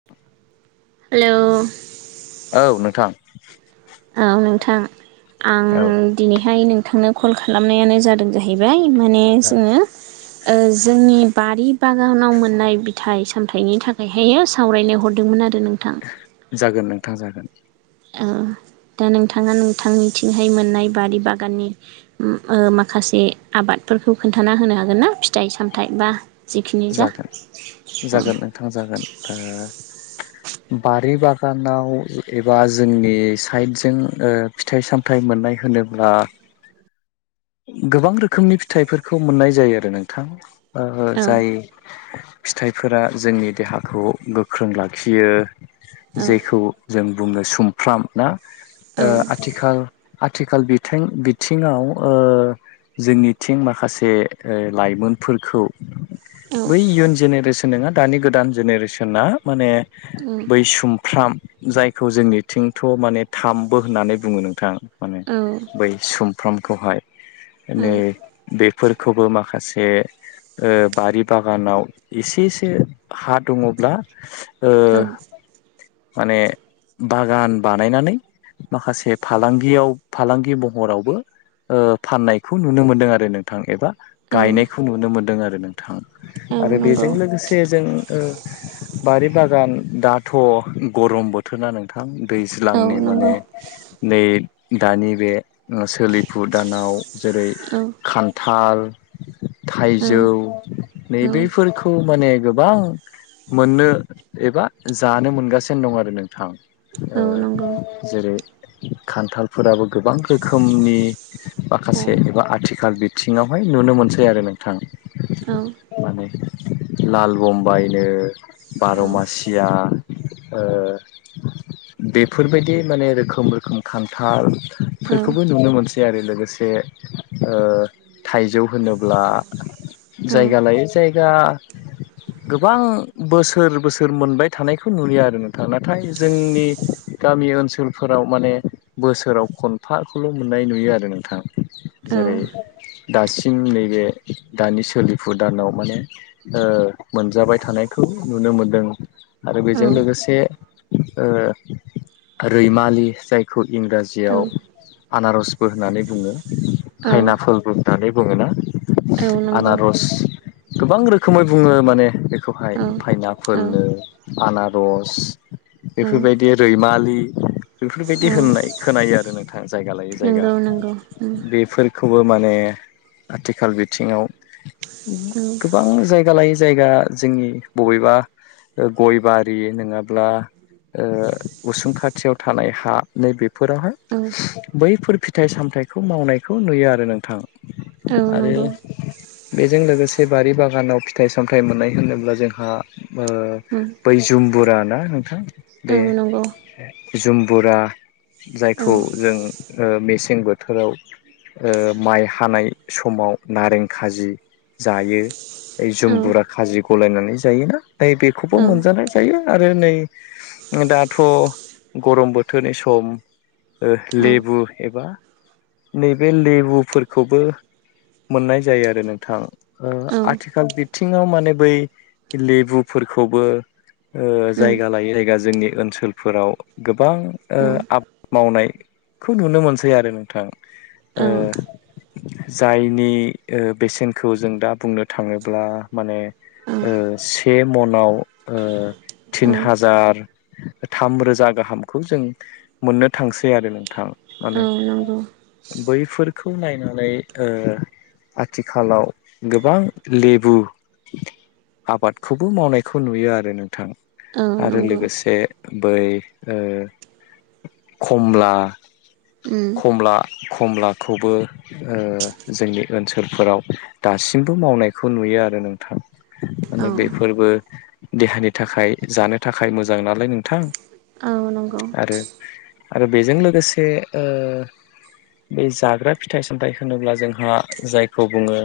[inaudible] हेल' औ नोंथां औ नोंथां आं औ दिनैहाय नोंथांनो कल खालामनायानो जादों ज जाहैबाय माने औ जोङो जोंनि बारि बागानाव मोननाय फिथाइ सामथाइनि थाखायहायो सावरायनाय हरदोंमोन आरो नोंथां जागोन नोंथां जागोन दा नोंथाङा नोंथांनिथिंहाय मोननाय बारि बागाननि माखासे आबादफोरखौ खोन्थाना होनो हागोन ना फिथाइ सामथायाइ बा जिखिनि जा औ ओथां जागोन द बारि बागानाव एबा जोंनि साइडजों फिथाइ सामथाइ मोननाय होनोब्ला [unintelligible] गोबां रोखोमनि फिथाइफोरखौ मोननाय जायो आरो नोंथां जाय औ फिथाइफोरा जोंनि देहाखौ गोख्रों लाखियो औ जायखौ जों बुङो सुमफ्राम ना औ आथिखाल आथिखाल आथिखाल बिथिङाव जोंनिथिं माखासे लाइमोनफोरखौ औ बै इयुन जेनेरेसन नङा दानि गोदान जेनेरेसना माने बै सुमफ्राम जायखौ जोंनिथिंथ' माने थामबो होननानै बुङो नोंथां माने बै सुमफ्रामखौहाय औ नै बेफोरखौबो माखासे बारि बागानाव एसेसो हा दङब्ला ओ औ माने बागान बानायनानै माखासे फालांगियाव फालांगि महरावबो फाननायखौ नुनो मोनदों आरो नोंथां एबा औ गायनायखौ नुनो मोनदों आरो नोंथां औ आरो नंगौ बेजों लोगोसे जों बारि बागान दाथ' गरम बोथोरना नोंथां औ दैज्लांनि नंगौ माने नै दानि बे सोलिफु दानाव जेरै औ खान्थाल औ थाइजौ औ नैबेफोरखौ माने गोबां मोननो एबा जानो मोनगासिनो दं आरो नोंथां औ नंगौ जेरै खान्थालफोराबो गोबां रोखोमनि औ माखासे एबा आथिखाल बिथिङावहाय नुनो मोनसै आरो नोंथां औ माने लाल बुम्बाइनो औ बार' मासि खुथिया [unintelligible] बेफोरबायदि माने रोखोम-रोखोम खान्थाल औ फोरखौबो नुनो मोनसै आरो लोगोसे ओ थाइजौ होनोब्ला जायगा लायै जायगा [unintelligible] गोबां बोसोर बोसोर मोनबाय थानायखौ नुलिया आरो नोंथां नाथाय जोंनि गामि ओनसोलफोराव माने बोसोराव खनफाखौल' मोननाय नुयो आरो नोंथां औ जेरै दासिम नैबे दानिसिम सोलिफु दानाव माने मोनजाबाय थानायखौ नुनो मोनदों आरो औ बेजों लोगोसे रैमालि जायखौ इंराजि जियाव आनारसबो होननानै बुङो खायनाफलबो होननानै बुङोना औ नांगौ आनारस गोबां रोखोमै बुङो माने औ बेखौहाय औ फाइनापोलनो आनारस औ बेफोरबायदि रैमालि औ बेफोरबायदि होननाय खोनायो आरो नोंथां जायगा लायै जायगा नंगौ नंगौ उम बेफोरखौबो माने आथिखाल बिथिङाव औ गोबां जायगा लायै जायगा जोंनि बबेबा गय बारि नङाब्ला उसुं खाथियाव थानाय हा नै औ बेेफोरावहाय बैफोर फिथाइ सामथायाइखौ मावनायखौ नुयो आरो नोंथां। औ आरो नंगौ बेजों लोगोसे बारि बागानाव फिथाइ सामथाइ मोननाय होनोब्ला जोंहा ओ उम बै जुम्बुरा ना नोंथां औ बे नंगौ जुम्बुरा औ जायखौ जों मेसें बोथोराव माइ हानाय समाव नारें खाजि जायो औ जुमबुरा खाजि गलायनानै जायोना बे औ उम औ खौबो मोनजानाय जायो आरो नै दाथ' गरम बोथोरनि सम ओ औ लेबु एबा नैबे लेबुफोरखौबो मोननाय जायो आरो नोंथां ओ औ आथिखाल बिथिं बिथिङाव माने बै लेबुफोरखौबो ओ जायगा लायै जायगा जोंनि ओनसोलफोराव गोबां ओ आबाद मावनायखौ नुनो मोनसै आरो नोंथां। औ ओ जायनि ओ बेसेनखौ जों दा बुंनो थाङोब्ला माने ओ से मनाव ओ तिन हाजार थाम रोजा गाहामखौ जों मोननो थांसै आरो नोंथां। माने नंगौ बैफोरखौ नायनानै ओ आथिखालाव गोबां लेबु आबादखौबो मावनायखौ नुयो आरो नोंथां औ आरो नंगौ लोगोसे बै ओ खमला उम खमला-खमलाखौबो ओ जोंनि ओनसोलफोराव दासिमबो मावनायखौ नुयो आरो नोंथां औ माने बेफोरबो देहानि थाखाय जानो थाखाय मोजां नालाय नोंथां औ नंगौ आरो आरो बेजों लोगोसे ओ बे जाग्रा फिथाइ सामथाइ होनोब्ला जोंहा जायखौ बुङो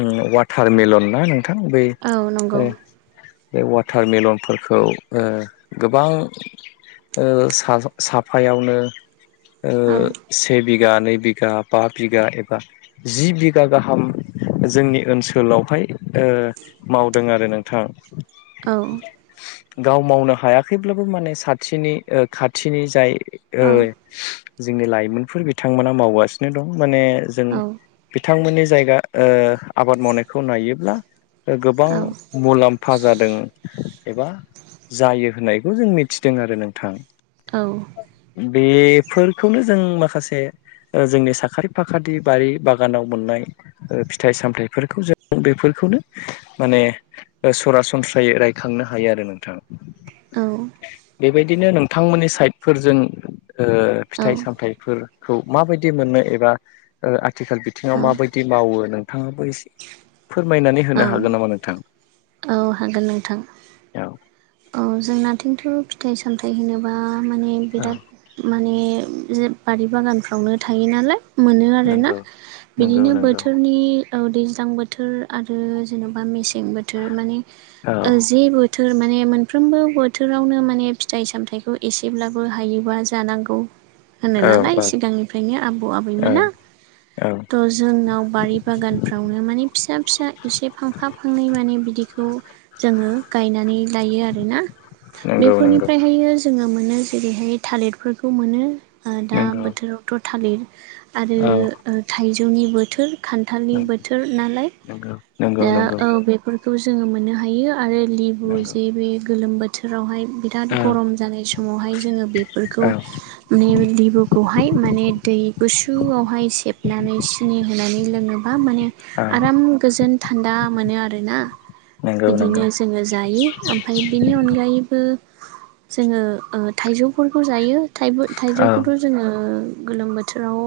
उम वाटारमेलन ना नों थां बै औ नंगौ ओ बे वाटारमेलनफोरखौ ओ गोबां ओ सा साफायावनो ओ से बिघा नै बिघा बा बिघा जि बिघा गाहाम जोंनि ओनसोलावहाय ओ मावदों आरो नोंथां औ गाव मावनो हायाखैब्लाबो माने साथिनि ओ खाथिनि जाय औ ओ जोंनि लाइमोनफोर बिथांमोना मावगासिनो दं माने जों औ बिथांमोननि जायगा ओ आबाद मावनायखौ नायोब्ला ओ गोबां औ मुलाम्फा जादों एबा जायो होननायखौ जों मिथिदों आरो नोंथां। औ बेफोरखौनो जों माखासे जोंनि साखारि फाखाथि बारि बागानाव मोननाय ओ फिथाइ सामथायाइफोरखौ जों बेफोरखौनो माने ओ सरासनस्रायै रायखांनो हायो आरो नोंथां। औ बेबायदिनो नोंथांमोननि साइडफोरजों ओ औ फिथाइ सामथाइफोर खौ माबायदि मोननो एबा ओ आथिखाल बिथिङाव माबायदि मावो नोंथाङाबो एसे फोरमायनानै होनो हागोन नामा नोंथां? औ हागोन नोंथां औ औ जोंनाथिंथ' फिथाइ सामथाइ होनोबा माने औ बिराद। माने जे बारि बागानफ्रावनो थायो नालाय। मोनो आरोना नंगौ नंगौ बिदिनो नंगौ बोथोरनि। औ दैज्लां बोथोर आरो जेन'बा मेसें बोथोर माने औ ओ जि बोथोर माने मोनफ्रोमबो बोथोरावनो माने फिथाइ सामथाइखौ एसेब्लाबो हायोबा जानांगौ। होनो औ नालाय औ सिगांनिफ्रायनो आबौ औ आबैमोना। औ थ' जोंनाव बारि बागानफ्रावनो माने फिसा फिसा एसे फांफा फांनै माने बिदि। खौ जोङो गायनानै लायो आरोना नंगौ नंगौ बेफोरनिफ्रायहायो। जोङो मोनो जेरैहाय थालिरफोरखौ मोनो दा नंगौ औ बोथोरावथ' थालिर। नंगौ। आरो थाइजौनि बोथोर। खान्थालनि बोथोर नालाय नंगौ नंगौ दा नंगौ औ बे फोरखौ जोङो मोननो हायो आरो लेबु नंगौ जेबे गोलोम बोथोरावहाय बिराद औ गरम जानाय समावहाय जोङो औ बेफोरखौ। माने लिबुखौहाय माने दै गुसुआवहाय सेबनानै खिनि होनानै लोङोबा माने औ आराम गोजोन थान्दा मोनो आरोना? नंगौ नंगौ बिदिनो जोङो जायो। ओमफय बिनि अनगायैबो जोङो ओ थाइजौफोरखौ जायो थायबो। औ थाइजौखौथ' जोङो गोलोम ओ बोथोराव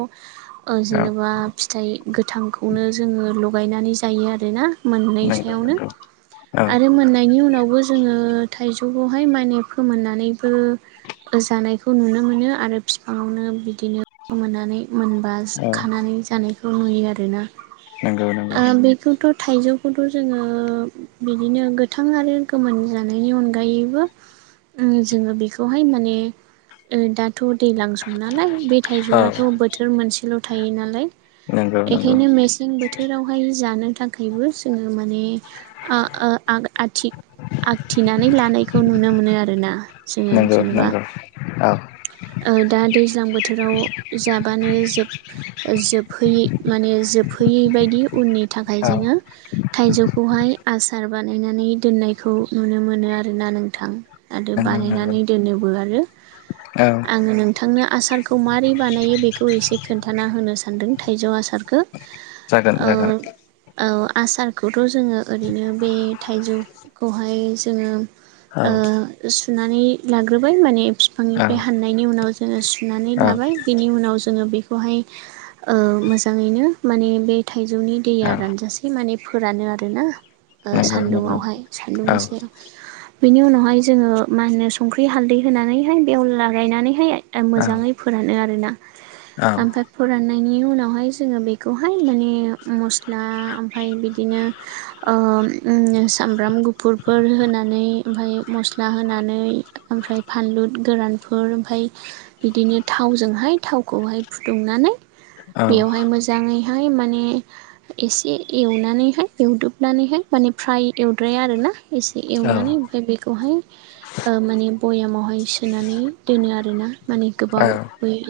औ जेनेबा। फिथाइ गोथांखौनो जोङो लगायनानै जायो आरोना? मोनै नंगौ सायावनो नंगौ औ आरो मोननायनि उनावबो। जोङो थाइजौखौहाय माने फोमोननानैबो। जानायखौ नुनो मोनो आरो बिफांआवनो बिदिनो गोमोनानै। मोनबा औ खानानै जानायखौ नुयो आरोना नंगौ नंगौ आ बे बेखौथ' थाइजौखौथ' जोङो बिदिनो गोथां आरो गोमोन जानायनि अनगायैबो जोङो बेखौहाय माने दा, दाथ' दैज्लां सम नालाय बे औ थाइजौआथ' बोथोर मोनसेल' थायो नालाय। नंगौ नंगौ एखायनो मेस मेसें बोथोरावहाय जानो थाखायबो जोङो माने ओ ओ आथि आखथिनानै लानायखौ नुनो मोनो आर ना जोङो नंगौ जेन'बा। नंगौ औ ओ दा दैज्लां बोथोराव जाब माबानो जोब जोबहै माने जोबहैयै बायदि उननि थाखाय औ जोङो। थाइजौखौहाय आसार बानायनानै दोननायखौ नुनो मोनो आरोना नोंथां। आरो नंगौ नंगौ बानायनानै दोनोबो आरो औ आङो नों नोंथांनो आसारखौ माबारै बानायो बेखौ एसे खोन्थाना होनो सानदों थाइजौ आसार। खो जागोन औ। जागोन औ आसारखौथ' जोङो ओरैनो बे थाइजौखौहाय जोङो। औ ओ सुनानै लाग्रोबाय माने। औ बिफांनिफ्राय हाननायनि उनाव जोङो सुनानै औ लाबाय बेनि उनाव जोङो बेखौहाय ओ मोजाङैनो माने बे थाइजौनि दैया औ रानजासे इ माने फोरानो आरोना ओ नंगौ नंगौ सान्दुंआवहाय सान्दुं औ गोसोआव बिनि उनावहाय जोङो मा होनो संख्रि हालदै होनानैहाय बेवला गायनानैहाय। दा औ मोजाङै फोरानो आरोना औ ओमफाय। फोराननायनि उनावहाय जोङो बेखौहाय माने मस्टलि मस्ला ओमफाय बिदिनो ओम उम सामब्राम गुफुर, बेफोर होनानै ओमफाय मस्ला होनानै ओमफ्राय फानलु गोरानफोर ओमफाय बिदिनो थावजोंहाय थावखौहाय फुदुंनानै, बेयावहाय मोज मोजाङैहाय माने एसे एवनानैहाय एवदोबनानैहाय माने फ्राय ओनफ्राय आरोना एसे औ एवनानै ओमफ्राय बेखौहाय। माने भयामावहाय सोनानै दोनो आरोना माने गोबाव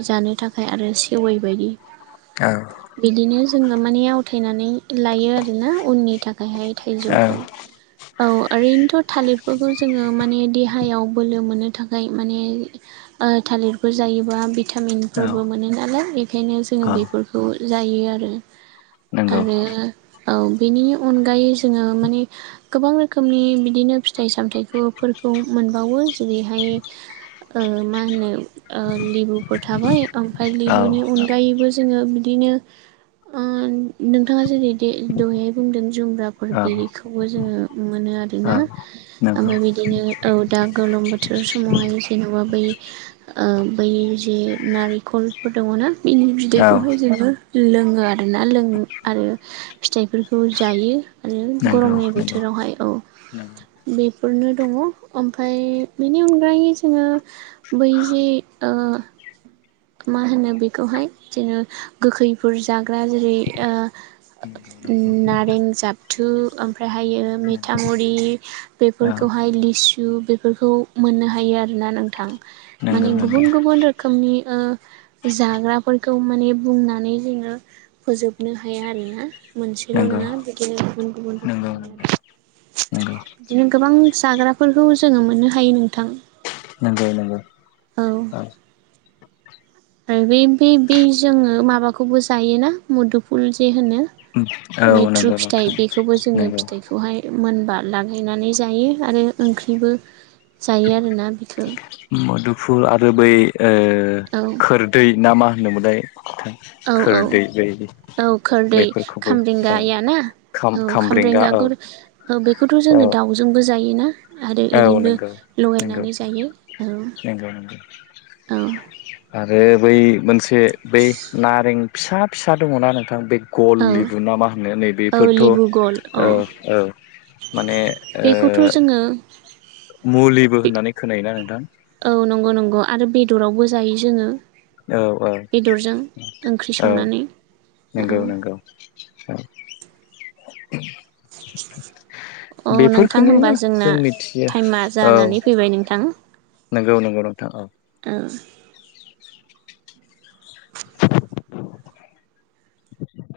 जानो थाखाय आरो सेवै बायदि औ बिदिनो जोङो माने आवथायनानै लायो आरोना उननि थाखायहाय औ थाइजौखौ औ औ ओरैनोथ' थालिरफोरखौ जोङो माने देहायाव बोलो मोननो थाखाय माने थालिरफोर जायोबा भिटामिनफोरबो मोनो नालाय बेखायनो जोङो बेफोरखौ जायो आरो आरो औ बेनि अनगायै जोङो माने गोबां रोखोमनि बिदिनो फिथाइ सामथायाइखौफोरखौ मोनबावो जेरैहाय मा होनो लेबुफोर थाबाय ओमफ्राय लेबुनि अनगायैबो जोङो बिदिनो नोंथाङा जेरै दहायहाय बुंदों जुमब्राब र औ बिखौबो जोङो मोनो आरोना नंगौ ओमफ्राय औ बिदिनो औ दा गोलोम बोथोर समावहाय जेन'बा बै ओ बै जे नारेंखलफोर दङ ना बेनि नंगौ नंगौ बिदैखौहाय जोबो लोङो आरोना लों आरो नाले बोथोरावहाय औ बेफोरनो दङ ओमफाय बेनि अनगायै जोङो बैजि ओ मा होनो बेखौहाय जेन' गोखैफोर जाग्रा जेरै नंगौ नंगौ नारें जाबथु ओमफ्राय हायो नंगौ मिथामुरि औ बेफोरखौहाय लिसु बेफोरखौ मोननो हायो आरोना नोंथां नंगौ माने गुबुन नंगौ गुबुन रोखोमनि जाग्राफोरखौ माने बुंनानै जोङो फोजोबनो हाया आरोना मोनसेल' नंगौ नङा बिदिनो गुबुन गुबुन नंगौ रोखोम नंगौ [unintelligible] बिदिनो गोबां जाग्राफोरखौ जोङो मोननो हायो नोंथां नंगौ नंगौ औ आरो बै बि बि जोङो माबाखौबो जायोना मुदुफुल जे होनो औ मैथ्रु नंगौ फिथाइ नोंथां बे खौबो जोङो नंगौ फिथाइखौहाय मोनबा लागायनानै जायो आरो ओंख्रिबो जायो आरोना बिखो मधुफुल आरो बै औ खोरदै ना मा होनोमलाय औ औ औ खोरदै बेफोरखौबो औ खामरेंगाया ना खाम औ खामब्रेंगा औ खामब्रेंगाखौ औ बेखौथ' औ जोङो दाउजोंबो जायोना आरो औ ओरैनोबो नंगौ नंगौ लगायनानै जायो औ नंगौ नंगौ औ आरो बै मोनसे बै नारें फिसा फिसा दङना नोंथां बे गल औ लिबु नामा होनो औ लेबु गल अ नै बेखौथ' जोङो मुलिबो होननानै खोनायोना नोंथां औ नंगौ नंगौ आरो बेदरावबो जायो जोङो औ औ बेदरजों ओंख्रि औ संनानै नंगौ नंगौ औ - [unintelligible] अ नोंथां बेफोरखौनो होमबा जोंना जों मिथियो टाइमा औ जानानै फैबाय नोंथां नंगौ नंगौ नोंथां औ औ [unintelligible]